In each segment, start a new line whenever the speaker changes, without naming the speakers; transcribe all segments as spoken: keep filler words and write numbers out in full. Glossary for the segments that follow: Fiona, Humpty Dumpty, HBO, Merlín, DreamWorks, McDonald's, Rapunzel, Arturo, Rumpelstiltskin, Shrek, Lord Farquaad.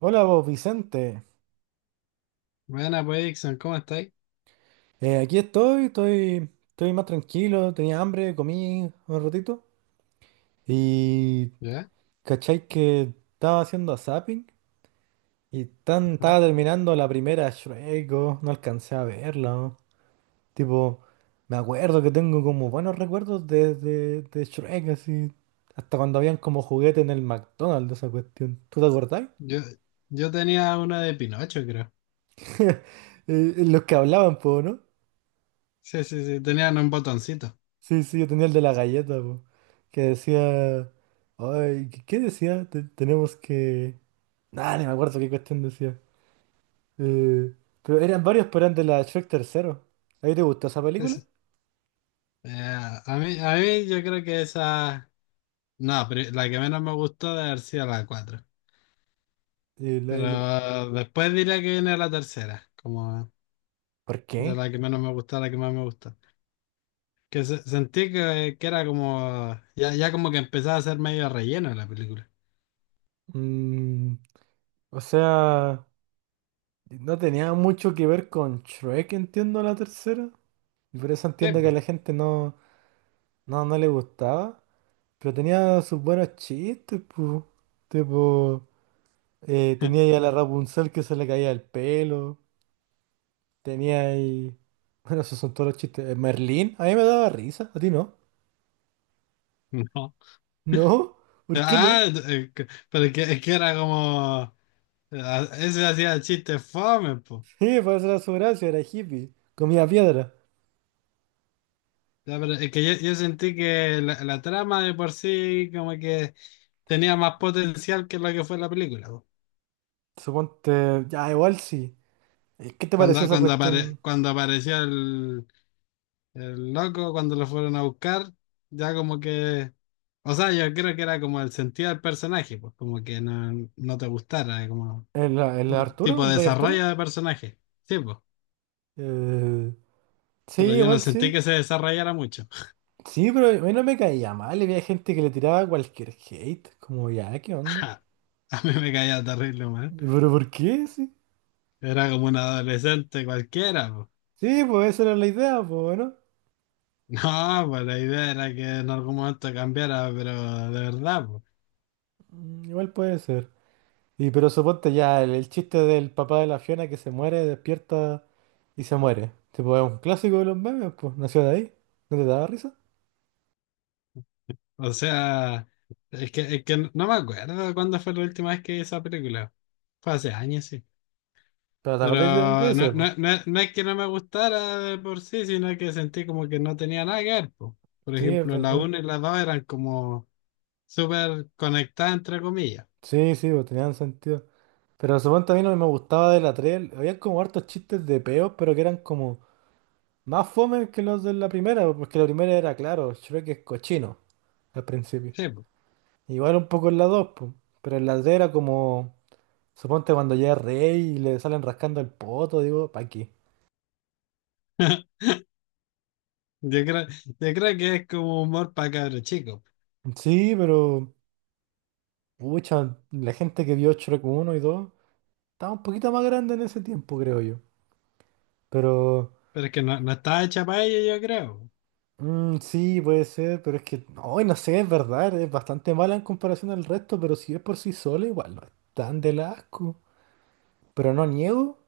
Hola vos, Vicente.
Buena, pues, Dixon, ¿cómo estáis?
Eh, aquí estoy, estoy, estoy más tranquilo, tenía hambre, comí un ratito. Y
¿Ya?
cachai que estaba haciendo zapping y tan,
Ajá.
estaba terminando la primera Shrek, oh, no alcancé a verla. Oh. Tipo, me acuerdo que tengo como buenos recuerdos de, de, de Shrek, así. Hasta cuando habían como juguete en el McDonald's, esa cuestión. ¿Tú te acordás?
Yo, yo tenía una de Pinocho, creo.
Eh, Los que hablaban, po, ¿no?
Sí, sí, sí, tenían un botoncito.
Sí, sí, yo tenía el de la galleta, po, que decía... Ay, ¿qué qué decía? Te- tenemos que... Nah, ni me acuerdo qué cuestión decía. Eh, pero eran varios, pero eran de la Shrek tercero. ¿Ahí te gustó esa
Sí,
película?
sí. Eh, a mí, a mí yo creo que esa... No, pero la que menos me gustó debe haber sido la cuatro.
Eh, la- el-
Pero después diría que viene la tercera, como
¿Por
de
qué?
la que menos me gustó a la que más me gustó. Que se- sentí que, que, era como... Ya, ya como que empezaba a ser medio relleno la película.
Mm, o sea, no tenía mucho que ver con Shrek, entiendo la tercera. Y por eso
Sí,
entiendo que a
po.
la gente no, no, no le gustaba. Pero tenía sus buenos chistes, pues. Eh, tenía ahí a la Rapunzel que se le caía el pelo. Tenía ahí. Bueno, esos son todos los chistes. Eh, Merlín, a mí me daba risa, a ti no.
No.
¿No? ¿Por qué no?
Ah, eh, que- pero es que, es que era como... Ah, ese hacía el chiste fome, po.
Sí, para hacer su gracia, era hippie. Comía piedra.
Ya, pero es que yo, yo sentí que la, la trama de por sí como que tenía más potencial que lo que fue la película, po.
Suponte. Ya, igual sí. Eh, ¿qué te pareció
Cuando,
esa
cuando, apare-
cuestión?
cuando apareció el, el loco, cuando lo fueron a buscar, ya como que... O sea, yo creo que era como el sentido del personaje, pues como que no, no te gustara, eh, como
¿El, el
un
Arturo?
tipo
¿El
de
rey
desarrollo
Arturo?
de personaje. Sí, pues.
Eh, sí,
Pero yo no
igual
sentí
sí.
que se desarrollara mucho.
Sí, pero a mí no me caía mal. Había gente que le tiraba cualquier hate. Como, ya, ¿qué onda?
A mí me caía terrible.
¿Pero por qué? Sí.
Era como un adolescente cualquiera, po.
Sí, pues esa era la idea, pues, ¿no?
No, pues la idea era que en algún momento cambiara, pero de verdad, po.
Mm, igual puede ser. Y pero suponte ya el, el chiste del papá de la Fiona que se muere, despierta y se muere. Tipo, es un clásico de los memes, pues. Nació de ahí. ¿No te daba risa?
O sea, es que, es que no me acuerdo cuándo fue la última vez que vi esa película. Fue hace años, sí.
Pero te
Pero
acordáis de, de
no,
ese, pues.
no, no, no es que no me gustara de por sí, sino que sentí como que no tenía nada que ver, po. Por
Sí, es
ejemplo, la
verdad.
uno y la dos eran como súper conectadas, entre comillas.
Sí, sí, pues tenían sentido. Pero suponte a mí no me gustaba de la tres. Había como hartos chistes de peos, pero que eran como más fome que los de la primera, porque la primera era, claro, Shrek es cochino al principio.
Sí, po.
Igual un poco en la dos pues. Pero en la tres era como. Suponte cuando llega Rey y le salen rascando el poto, digo, ¿pa qué?
Yo creo, yo creo que es como humor para cabros chicos.
Sí, pero, pucha, la gente que vio Shrek uno y dos estaba un poquito más grande en ese tiempo, creo yo. Pero,
Pero es que no, no estaba hecha para ello, yo creo.
mm, sí, puede ser, pero es que, no, y no sé, es verdad, es bastante mala en comparación al resto, pero si es por sí sola, igual no es tan del asco. Pero no niego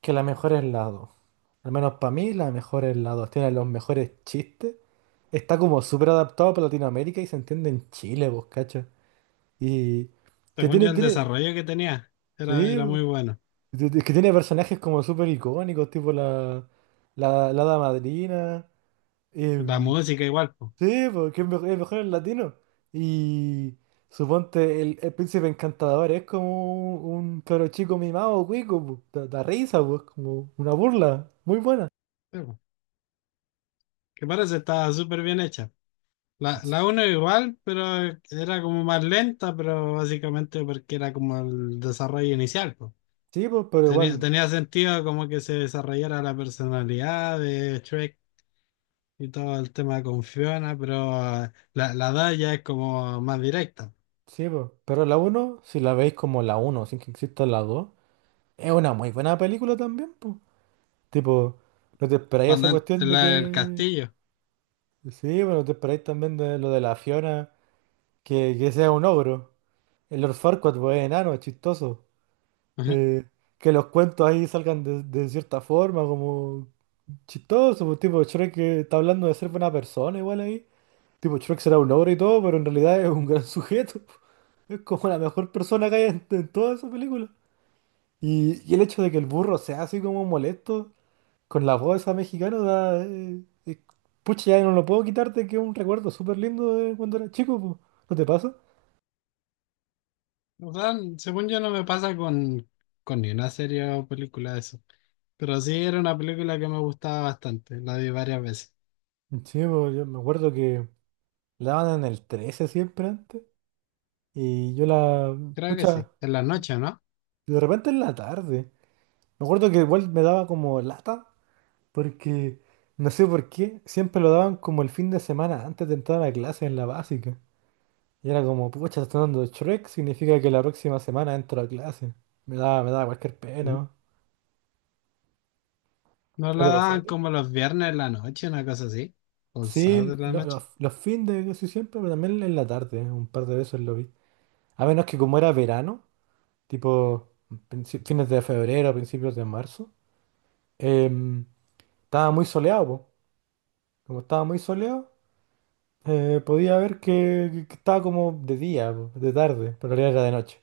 que la mejor es la dos. Al menos para mí, la mejor es la dos. Tiene los mejores chistes. Está como súper adaptado para Latinoamérica y se entiende en Chile, vos, ¿cachai? Y que
Según
tiene,
yo, el
tiene,
desarrollo que tenía era,
sí,
era muy bueno.
es que tiene personajes como súper icónicos, tipo la, la, la hada madrina.
La
em,
música igual, pues.
sí, porque es mejor, es mejor en latino. Y suponte, el, el príncipe encantador es como un cabro chico mimado, cuico, po, da, da risa, pues, como una burla, muy buena.
Que parece estaba súper bien hecha. La,
S-
la uno igual, pero era como más lenta, pero básicamente porque era como el desarrollo inicial, pues.
Sí, pues, pero
Tenía,
igual,
tenía sentido como que se desarrollara la personalidad de Shrek y todo el tema con Fiona, pero ah, la, la dos ya es como más directa.
sí, pues. Pero la uno si la veis como la uno sin que exista la dos es una muy buena película también, pues. Tipo, no te esperáis
Cuando
esa
en-
cuestión
en
de
la del
que.
castillo.
Sí, bueno, te esperáis también de lo de la Fiona, que, que sea un ogro. El Lord Farquaad, pues, es enano, es chistoso. Eh, que los cuentos ahí salgan de, de cierta forma, como chistoso. Pues, tipo, Shrek que está hablando de ser buena persona, igual ahí. Tipo, Shrek será un ogro y todo, pero en realidad es un gran sujeto. Es como la mejor persona que hay en, en toda esa película. Y, y el hecho de que el burro sea así como molesto. Con la voz esa mexicana da, eh, eh, pucha, ya no lo puedo quitarte, que es un recuerdo súper lindo de cuando era chico, po. ¿No te pasa?
O sea, según yo no me pasa con, con ni una serie o película de eso. Pero sí era una película que me gustaba bastante. La vi varias veces.
Sí, po, yo me acuerdo que la daban en el trece siempre antes. Y yo la,
Creo que sí.
pucha,
En la noche, ¿no?
de repente en la tarde. Me acuerdo que igual me daba como lata, porque no sé por qué, siempre lo daban como el fin de semana antes de entrar a clase en la básica. Y era como, pucha, está dando Shrek, significa que la próxima semana entro a clase. Me daba, me daba cualquier pena,
Ujú.
¿no?
Nos
¿No
la
te pasaba?
daban como los viernes en la noche, una cosa así. O el sábado
Sí,
en la
lo- lo-
noche.
los fines de casi siempre, pero también en la tarde, un par de veces lo vi. A menos que como era verano, tipo princi- fines de febrero, principios de marzo, em, estaba muy soleado, po. Como estaba muy soleado, eh, podía ver que, que- que estaba como de día, po, de tarde, pero en realidad era de noche.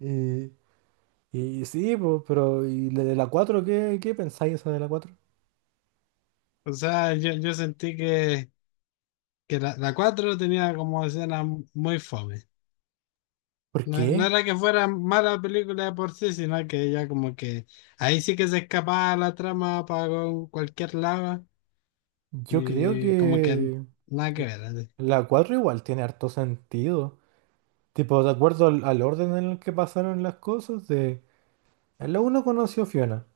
Y, y sí, po, pero ¿y la de la cuatro? ¿Qué, qué pensáis esa de la cuatro?
O sea, yo, yo sentí que, que la, la cuatro tenía como escena muy fome.
¿Por
No, no
qué?
era que fuera mala película de por sí, sino que ella como que ahí sí que se escapaba la trama para cualquier lado.
Yo creo
Y como que
que
nada que
la
ver, así.
la cuatro igual tiene harto sentido. Tipo, de acuerdo al, al orden en el que pasaron las cosas, de... En la uno conoció a Fiona,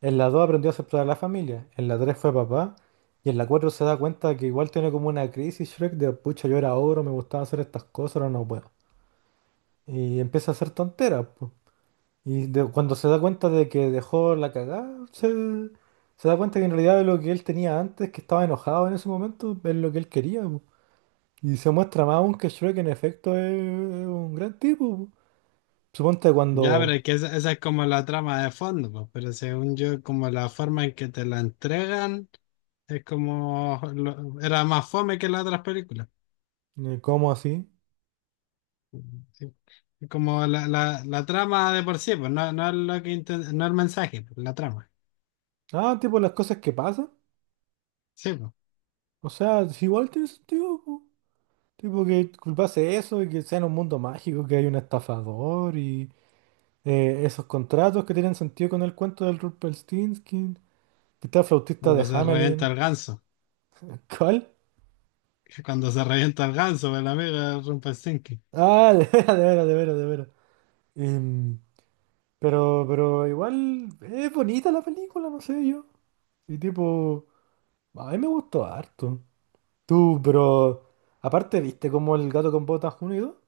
en la dos aprendió a aceptar a la familia, en la tres fue papá, y en la cuatro se da cuenta que igual tiene como una crisis Shrek de, pucha, yo era ogro, me gustaba hacer estas cosas, ahora no puedo. Y empieza a hacer tonteras, po. Y de- cuando se da cuenta de que dejó la cagada, se, se da cuenta que en realidad lo que él tenía antes, que estaba enojado en ese momento, es lo que él quería, po. Y se muestra más aún que Shrek en efecto es, es un gran tipo, po. Suponte
Ya,
cuando
pero es que esa, esa es como la trama de fondo, pues, pero según yo, como la forma en que te la entregan, es como lo- era más fome que las otras películas.
eh, como así.
Sí. Es como la, la, la trama de por sí, pues no, no es lo que inten- no el mensaje, pues, la trama.
Ah, tipo las cosas que pasan.
Sí, pues.
O sea, si igual tiene sentido, po. Tipo que culpase eso y que sea en un mundo mágico que hay un estafador y eh, esos contratos que tienen sentido con el cuento del Rumpelstiltskin. Que está el flautista de
Cuando se revienta
Hamelin.
el ganso.
¿Cuál?
Cuando se revienta el ganso, pues, el amigo de Rumpelstiltskin.
Ah, de veras, de veras, de veras, de veras. Em, pero, pero igual es bonita la película, no sé yo. Y tipo, a mí me gustó harto. Tú, pero aparte, ¿viste cómo el gato con botas unido?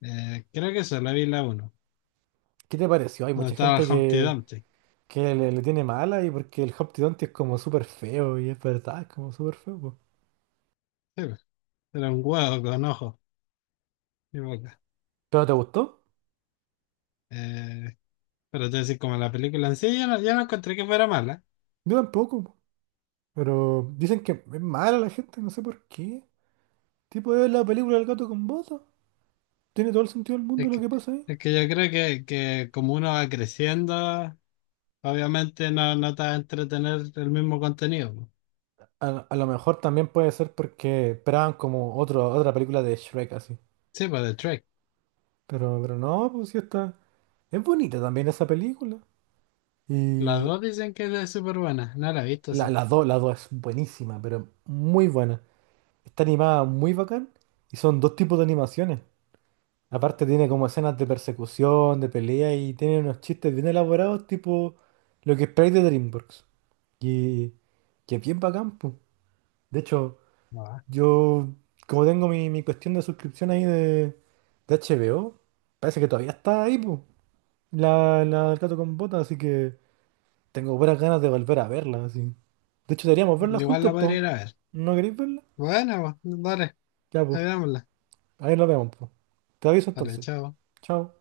Eh, creo que eso, la vi la uno.
¿Qué te pareció? Hay
Donde
mucha
estaba el
gente
Humpty
que,
Dumpty. Sí,
que le, le tiene mala y porque el Humpty Dumpty es como súper feo y es verdad, es como súper feo, po.
pues. Era un huevo con ojos.
¿Pero te gustó?
Eh, pero te decir, como la película en sí, yo no, yo no encontré que fuera mala.
Yo tampoco, po. Pero dicen que es mala la gente, no sé por qué. Tipo, es la película del gato con botas. Tiene todo el sentido del mundo
Es
lo
que,
que pasa ahí.
es que yo creo que, que, como uno va creciendo, obviamente no, no te va a entretener el mismo contenido, po.
A, lo a lo mejor también puede ser porque esperaban como otro, otra película de Shrek así.
Sí, pues de Trek.
Pero, pero no, pues sí está. Es bonita también esa película.
Las
Y
dos dicen que es súper buena. No la he visto,
la,
sí.
las dos, las dos es buenísima, pero muy buena. Está animada muy bacán y son dos tipos de animaciones. Aparte tiene como escenas de persecución, de pelea y tiene unos chistes bien elaborados, tipo lo que esperáis de DreamWorks. Y que bien bacán, po. De hecho,
Ah,
yo como tengo mi, mi cuestión de suscripción ahí de, de H B O, parece que todavía está ahí, po, La, la del gato con botas, así que tengo buenas ganas de volver a verla, así. De hecho, deberíamos verla
igual la
juntos,
podría
po.
ir a ver.
¿No queréis verla?
Bueno, pues, dale,
Ya,
ahí
po.
dámosla.
Ahí nos vemos, po. Te aviso
Dale,
entonces.
chao.
Chao.